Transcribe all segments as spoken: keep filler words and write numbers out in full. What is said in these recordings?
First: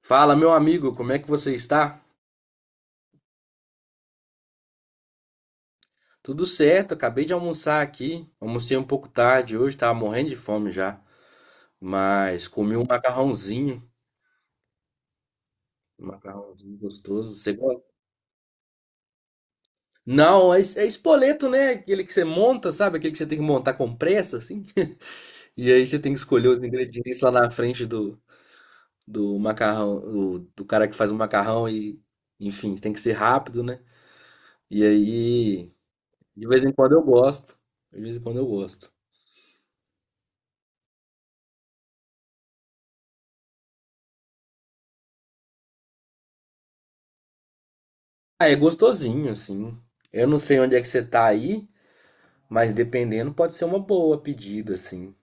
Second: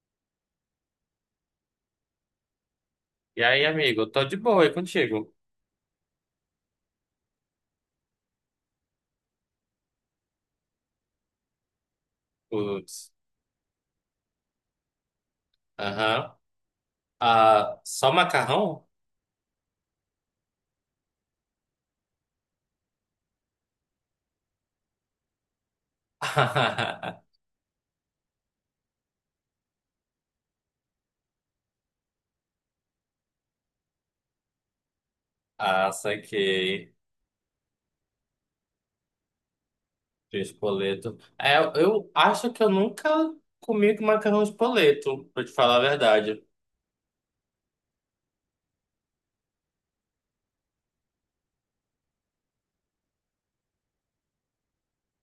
Fala, meu amigo, como é que você está? E aí, amigo, tô de boa aí contigo. Tudo certo, acabei de almoçar aqui. Almocei um pouco tarde hoje, tava morrendo de fome já, mas comi um Putz. macarrãozinho, um Aham. macarrãozinho gostoso. Você Ah, gosta? só macarrão? Não, é, es- é espoleto, né? Aquele que você monta, sabe? Aquele que você tem que montar com pressa, assim. E aí você tem que escolher os ingredientes lá na frente do, do macarrão, do, do cara que faz o macarrão e, enfim, tem que ser rápido, né? E aí, Ah, de vez em quando saquei. eu gosto. De vez em quando eu gosto. De espoleto. É, eu acho que eu nunca comi com macarrão espoleto, pra te falar a verdade. Ah, é gostosinho, assim. Eu não sei onde é que você tá aí, mas dependendo pode ser uma boa pedida, assim,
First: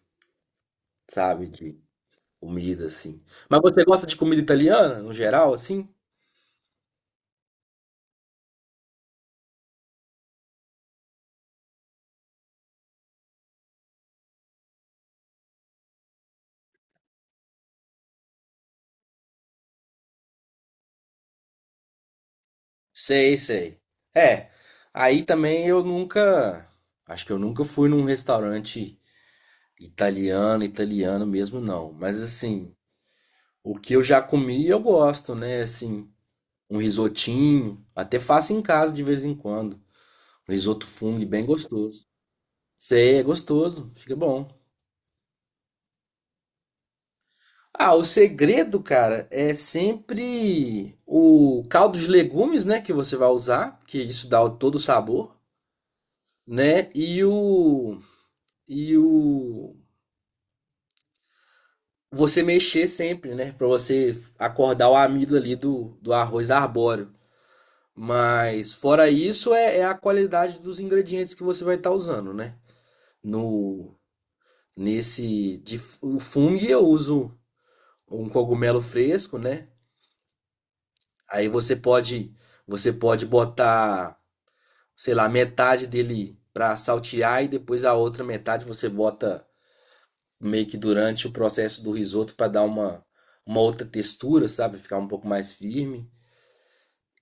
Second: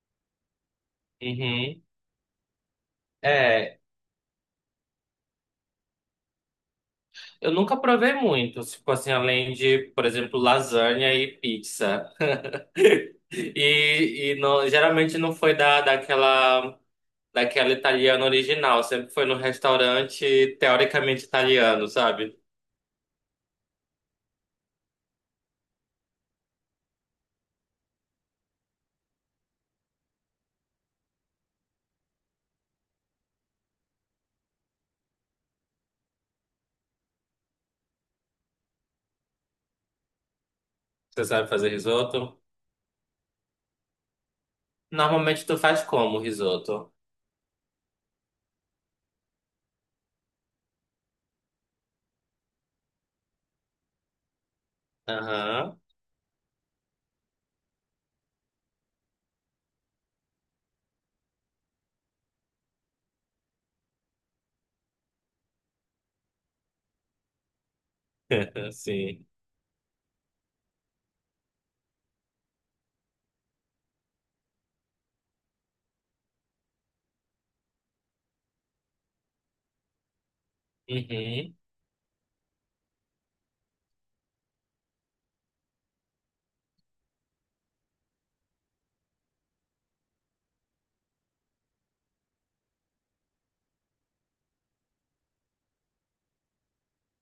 sabe? De Uhum. comida, assim. Mas É, você gosta de comida italiana, no geral, assim? eu nunca provei muito, tipo assim, além de, por exemplo, lasanha e pizza. E, e não- geralmente não foi da, daquela, daquela italiana original, sempre foi no restaurante teoricamente italiano, sabe? Sei, sei. É, aí também eu nunca. Acho que eu nunca fui num restaurante italiano, italiano mesmo, não. Mas assim, o que eu já comi eu gosto, né? Assim, um risotinho. Até faço em casa de vez em quando. Um risoto funghi Você bem sabe fazer gostoso. risoto? Sei, é gostoso, fica bom. Normalmente tu faz como risoto? Ah, o segredo, cara, é sempre o caldo de legumes, né, que você vai usar, que isso dá o- todo o sabor, Aham, né? E o e o você mexer sempre, né, pra você acordar o amido ali do, do arroz arbóreo. Mas fora sim. isso é, é a qualidade dos ingredientes que você vai estar usando, né? No Nesse de f- o fungo eu uso um cogumelo fresco, né? Aí Uhum. você pode, você pode botar, sei lá, metade dele para saltear e depois a outra metade você bota meio que durante o processo do risoto para dar uma, uma outra textura, sabe? Ficar um pouco mais firme.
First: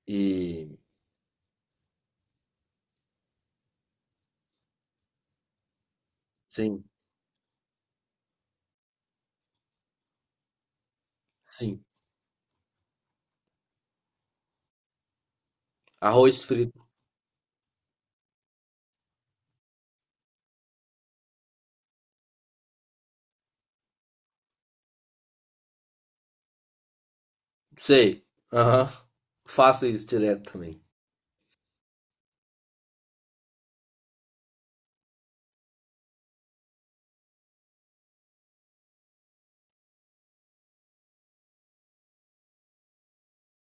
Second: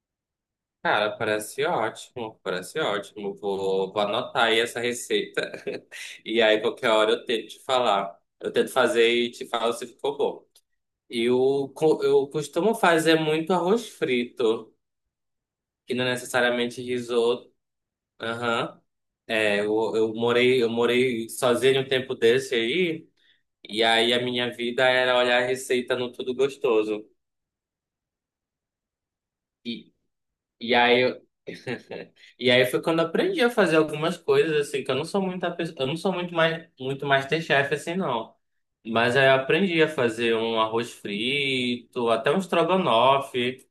E Cara, parece ótimo, parece ótimo. Vou, vou anotar aí essa receita. E aí, sim, qualquer hora eu tento te falar. Eu tento fazer e te falo se ficou bom. Eu, sim. co- eu costumo fazer muito arroz frito, que não é Arroz frito. necessariamente risoto. Aham. É, eu, eu morei, eu morei sozinho um tempo desse aí, e aí a minha vida era olhar a receita no Tudo Gostoso. Sei. Aham. Faço isso direto E também. aí eu... E aí foi quando eu aprendi a fazer algumas coisas assim, que eu não sou muita pessoa, eu não sou muito mais muito MasterChef assim não. Mas aí eu aprendi a fazer um arroz frito, até um estrogonofe,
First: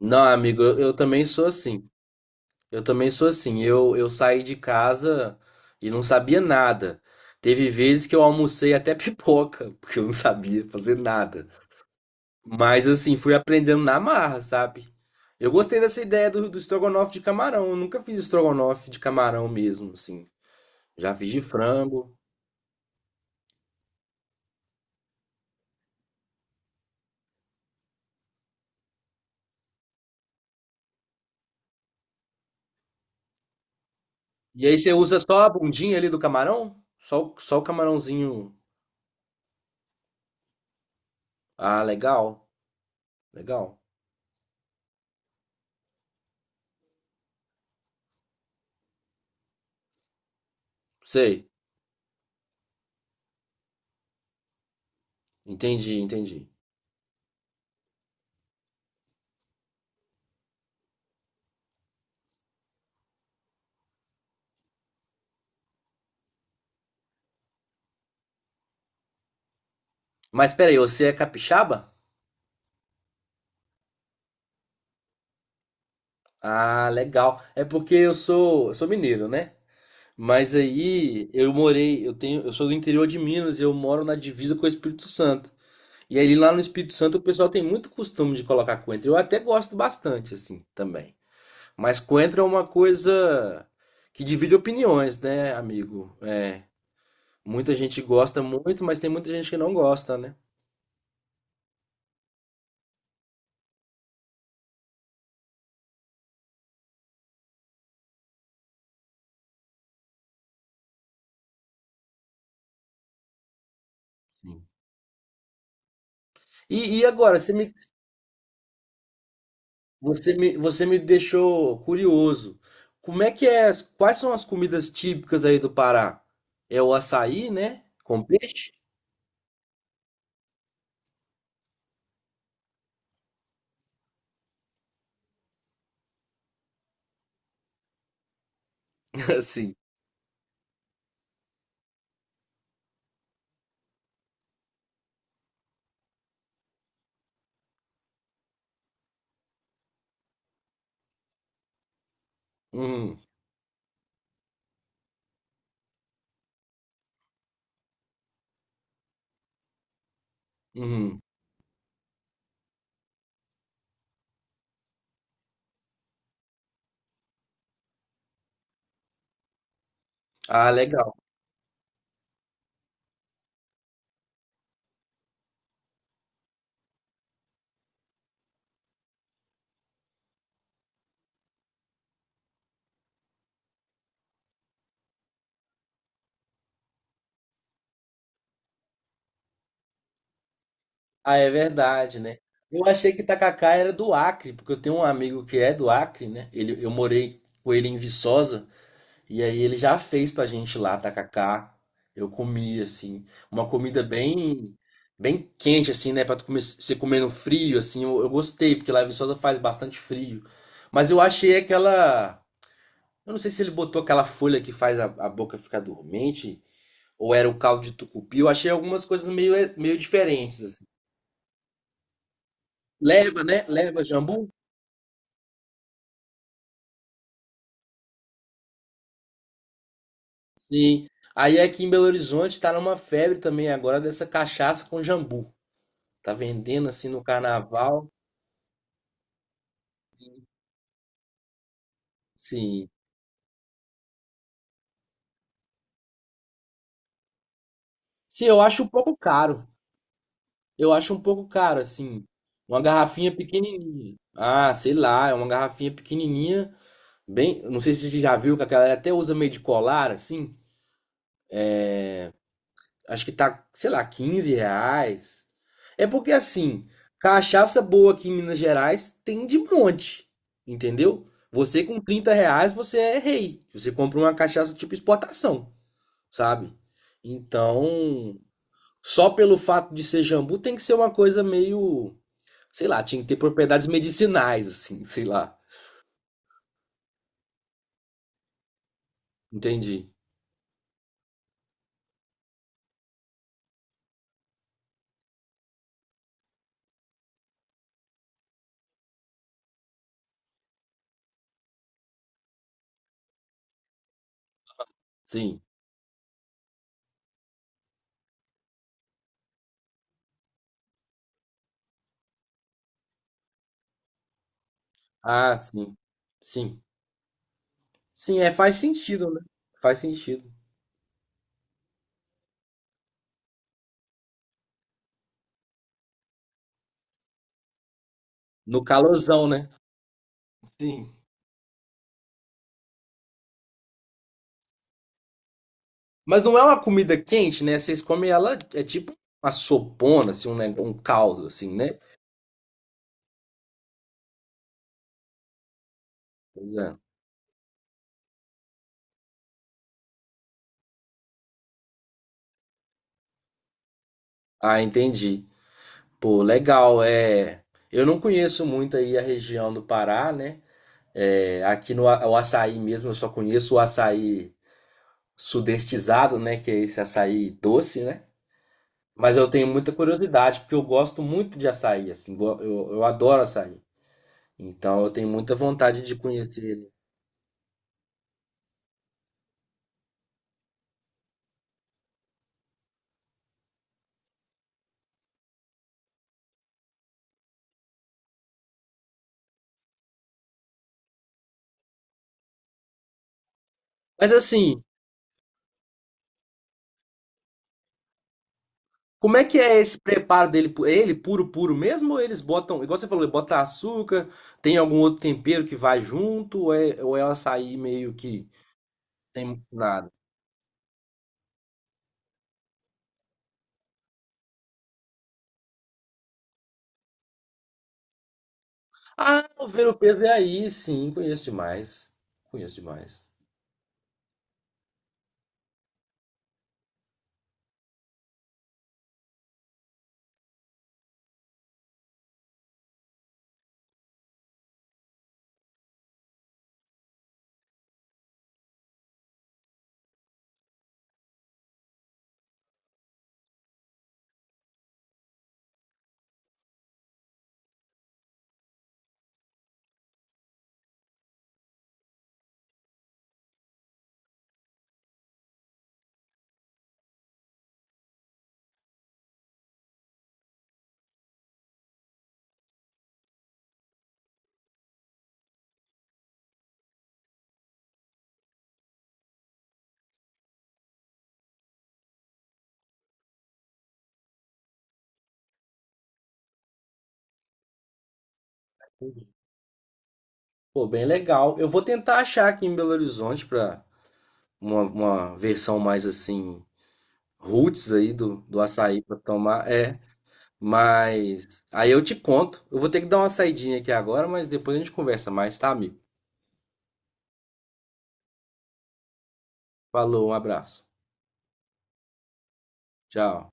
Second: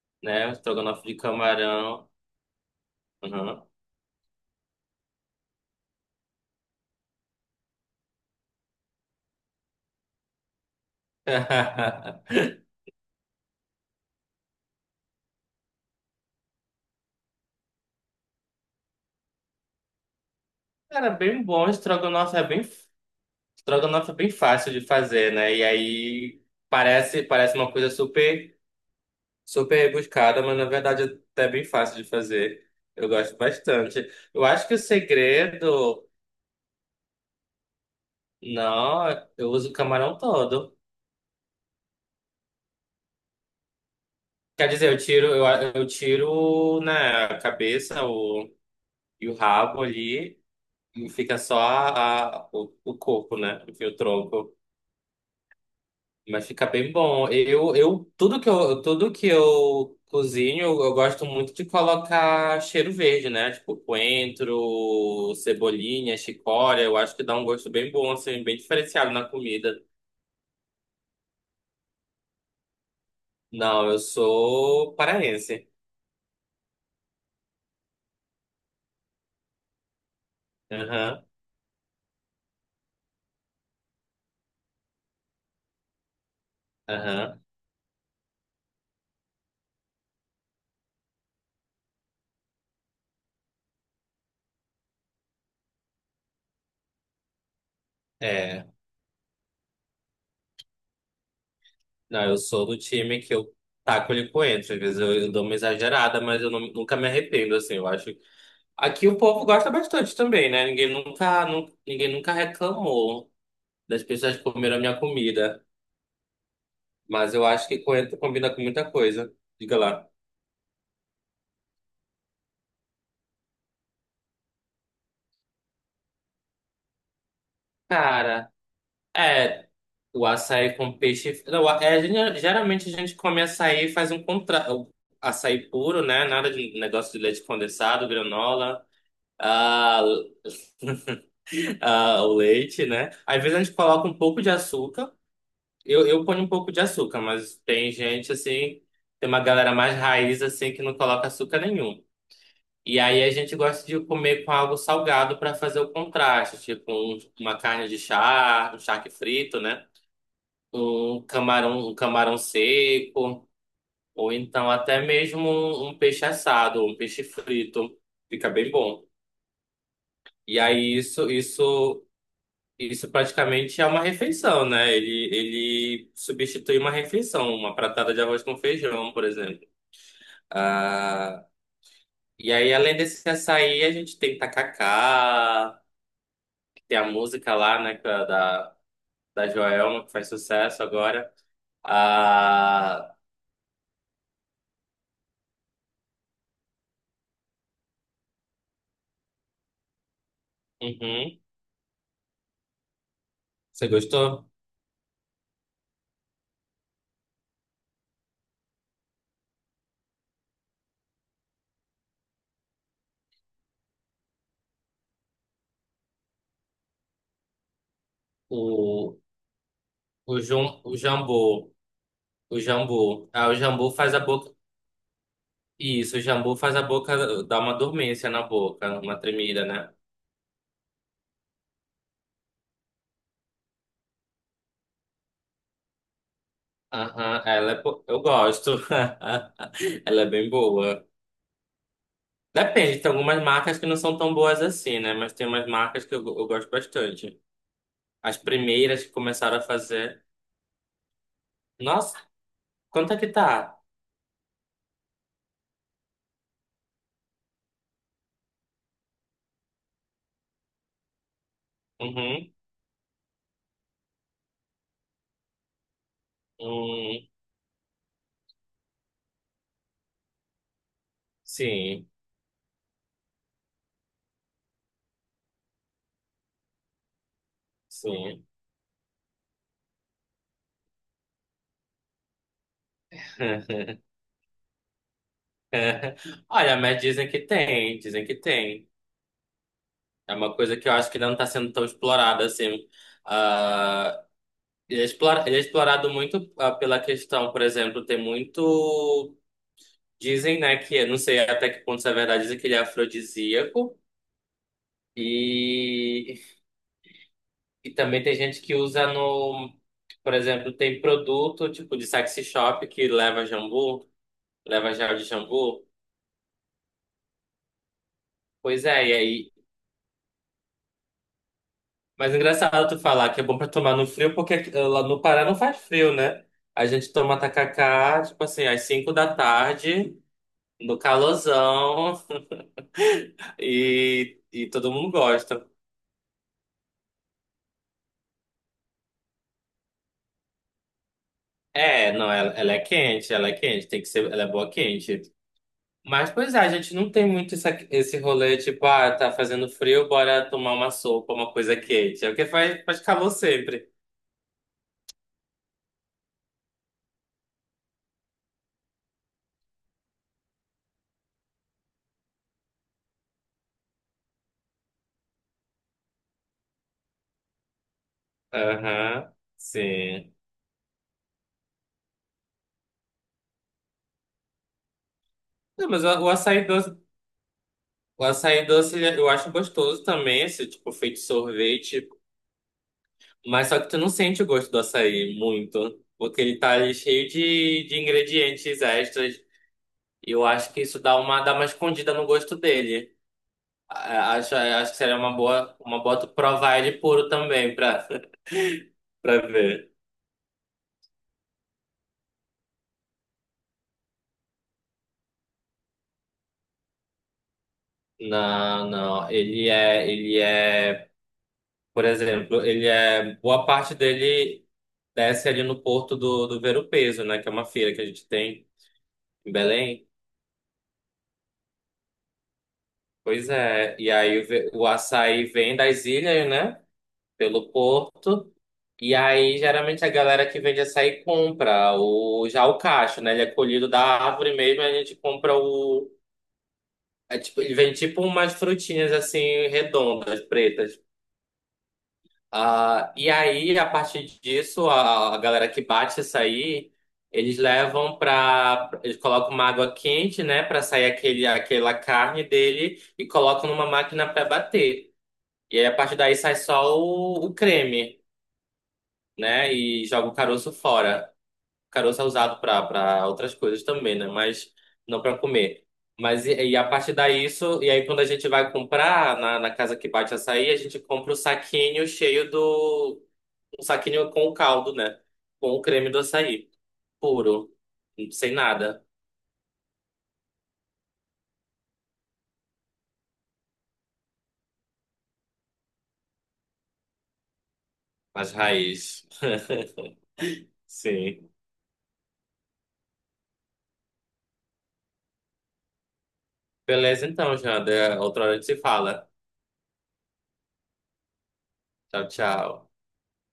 Não, né? Um amigo, eu, eu estrogonofe de também sou assim. camarão. Eu também sou assim. Uhum. Eu, eu saí de casa e não sabia nada. Teve vezes que eu almocei até pipoca, porque eu não sabia fazer nada. Mas assim, fui aprendendo na marra, sabe? Eu gostei dessa ideia do, do estrogonofe de camarão. Eu nunca fiz estrogonofe de camarão mesmo, assim. Cara, Já fiz de bem bom, frango. estrogonofe é bem estrogonofe é bem fácil de fazer, né? E aí parece parece uma coisa super Super rebuscada, mas na verdade é até bem fácil de fazer. Eu gosto bastante. Eu E acho que aí o você usa só a bundinha segredo. ali do camarão? Só, o- só o camarãozinho. Não, eu uso o camarão todo. Ah, legal. Legal. Quer dizer, eu tiro, eu, eu tiro, né, a cabeça o, e o rabo ali e fica Sei. só a, a- o, o corpo, né? Enfim, o tronco. Entendi, Mas entendi. fica bem bom. Eu, eu, tudo que eu, tudo que eu cozinho, eu gosto muito de colocar cheiro verde, né? Tipo coentro, cebolinha, chicória. Eu acho que dá um gosto bem bom, assim, bem diferenciado na comida. Mas peraí, você é capixaba? Não, eu sou paraense. Ah, legal. É porque eu sou, eu sou mineiro, né? Mas Aham, aí eu morei, eu tenho, eu sou do interior de Minas e eu moro na divisa com o Espírito Santo. E aí lá no Espírito Santo o aham. pessoal tem muito costume de colocar coentro. Eu até gosto bastante assim também. Mas coentro é uma coisa que divide opiniões, né, amigo? É, muita gente gosta É. muito, mas tem muita gente que não gosta, né? Não, eu sou do time que eu taco-lhe coentro. Às vezes eu, eu dou uma exagerada, mas eu não- nunca me arrependo, assim. Eu acho. Aqui o povo gosta bastante também, né? Ninguém nunca, nu- ninguém nunca reclamou das pessoas que Sim. comeram a minha comida. E, e Mas agora, eu você acho me que coentro combina com muita coisa. Diga lá. Você me, você me deixou curioso. Como é que é? as- Quais são as comidas típicas aí do Pará? É o açaí, né? Com Cara, peixe? é. O açaí com peixe. Não, é, a gente- geralmente a gente come açaí e faz um contra... O açaí puro, né? Nada de negócio de leite condensado, granola, Assim. ah, ah, o leite, né? Às vezes a gente coloca um pouco de açúcar. Eu, eu ponho um pouco de açúcar, mas tem gente assim, tem uma galera mais raiz assim que não coloca açúcar nenhum. E Uhum, aí a gente gosta de comer com algo salgado para fazer o contraste, tipo um- uma carne de charque, um charque frito, né? uhum. Um camarão, um camarão seco, ou então até mesmo um, um peixe assado, um peixe frito, fica bem bom. E Ah, aí legal. isso, isso, isso praticamente é uma refeição, né? Ele, ele substitui uma refeição, uma pratada de arroz com feijão, por exemplo. Ah, e aí além desse açaí, a gente tem tacacá. Tem a música lá, né, que é da, da Joelma, que faz sucesso agora. Ah, é verdade, né? Eu achei Ah, que tacacá era do Acre, porque eu tenho um amigo que é do Acre, né? Ele, eu morei com ele em Viçosa. E aí ele já fez pra gente lá, uhum. tacacá. Eu comi, assim, uma Você comida gostou? bem bem quente, assim, né? Pra tu comer, você comer no frio, assim. Eu, eu gostei, porque lá em Viçosa faz bastante frio. Mas eu achei aquela... Eu não sei se ele botou aquela folha que faz a, a boca ficar dormente, ou era o caldo de tucupi. Eu achei algumas O, coisas meio, eh, meio o, diferentes, Jum, assim. o Jambu. O Jambu. Leva, Ah, o né? Jambu Leva faz a jambu? boca. Isso, o Jambu faz a boca dar uma dormência na boca, uma tremida, né? Sim. Aí aqui em Belo Horizonte tá numa febre também agora dessa cachaça com jambu. Tá vendendo, assim, no Aham, ela é. bo- carnaval. Eu gosto. Ela é bem boa. Sim. Depende, tem algumas marcas que não são tão boas assim, né? Mas tem umas marcas que eu, eu gosto bastante. As Sim, eu acho um primeiras que pouco começaram a caro. fazer. Eu acho um pouco caro, Nossa, assim. Uma quanto é que garrafinha tá? pequenininha. Ah, sei lá, é uma garrafinha pequenininha. Bem, não sei se você já viu que a galera até usa meio de colar, assim. Uhum, Acho que tá, sei lá, quinze reais. É porque, assim, hum. cachaça boa aqui em Minas Gerais tem de monte, entendeu? Você com Sim, trinta reais, você é rei. Você compra uma cachaça tipo exportação, sabe? Então, sim. só pelo fato de ser jambu tem que ser uma coisa meio, sei lá, tinha que ter propriedades medicinais, assim, sei lá. Olha, mas dizem que tem, dizem que tem. Entendi. É uma coisa que eu acho que ainda não está sendo tão explorada assim. Ah, ele é explora- ele é explorado muito ah, pela questão, por exemplo, tem muito. Dizem, né, que eu não sei até que ponto isso é verdade, dizem que ele é afrodisíaco. Sim. E, e também tem gente que usa no. Por exemplo, tem produto tipo de sexy shop que leva jambu, leva gel de Ah, jambu. sim. Sim. Sim, é, faz Pois é, e sentido, né? aí. Faz sentido. Mas é engraçado tu falar que é bom pra tomar no frio, porque aqui- lá no Pará não faz frio, né? A gente toma tacacá, tipo assim, às No cinco da calorzão, né? tarde, no Sim. calorzão, e, e todo mundo gosta. Mas não é uma comida quente, né? Vocês comem ela, é tipo uma sopona, assim, um, neg- um caldo, assim, né? É, não, ela, ela é quente, ela é quente, tem que ser, ela é boa quente. Mas, pois é, a Pois gente é. não tem muito essa, esse rolê, tipo, ah, tá fazendo frio, bora tomar uma sopa, uma coisa quente. É o que faz, faz calor sempre. Ah, entendi. Pô, legal. É, eu não conheço muito aí a região do Pará, né? É, aqui no a- o açaí mesmo, eu só conheço o açaí sudestizado, né? Que é esse açaí doce, né? Aham, Mas eu tenho muita sim. curiosidade, porque eu gosto muito de açaí, assim, go- eu, eu adoro açaí. Então eu tenho muita Não, vontade mas de o, o conhecer açaí ele. doce. O açaí doce ele- eu acho gostoso também, esse tipo feito sorvete, mas só que tu não sente o gosto do açaí muito, porque ele tá ali cheio de, de ingredientes extras. E eu acho que isso dá uma dá uma escondida no gosto dele. Mas A- Acho, assim, acho que seria uma boa uma boa tu provar ele puro também pra, como é pra que é ver. esse preparo dele? Pu- é Ele puro, puro mesmo? Ou eles botam, igual você falou, bota açúcar, tem algum outro tempero que vai junto? Ou é, ou é o açaí meio que Não, não, tem ele nada? é ele é, por exemplo, ele é boa parte dele desce ali no Porto do do Ver-o-Peso, né, que é uma feira que a gente tem Ah, em o ver o Belém. peso é aí, sim, conheço demais. Conheço demais. Pois é, e aí ve- o açaí vem das ilhas, né? Pelo porto. E aí, geralmente, a galera que vende açaí compra o, já o cacho, né? Ele é colhido da árvore mesmo, a gente compra o. É tipo, ele vem tipo umas frutinhas assim, redondas, pretas. Ah, e aí, a partir disso, a, a galera que bate açaí, eles levam pra. Eles colocam uma água quente, né? Pra sair aquele, aquela carne dele e colocam numa máquina pra bater. E aí, a partir daí sai só o, o creme, né? E joga o caroço fora. O caroço é usado para para outras coisas também, né? Mas não para comer. Mas e, e a partir daí isso, e aí quando a gente vai comprar na, na casa que bate açaí, a gente compra o saquinho cheio do um saquinho com o caldo, né? Com o creme do açaí, puro, sem nada, Pô, bem legal. Eu vou tentar achar aqui em Belo Horizonte pra uma, uma versão mais assim, roots aí do, as do açaí pra raízes. tomar. É, Sim. mas aí eu te conto. Eu vou ter que dar uma saidinha aqui agora, mas depois a gente conversa mais, tá, amigo? Beleza então, Janda. Outra hora a gente se fala. Falou, um abraço. Tchau, tchau. Tchau.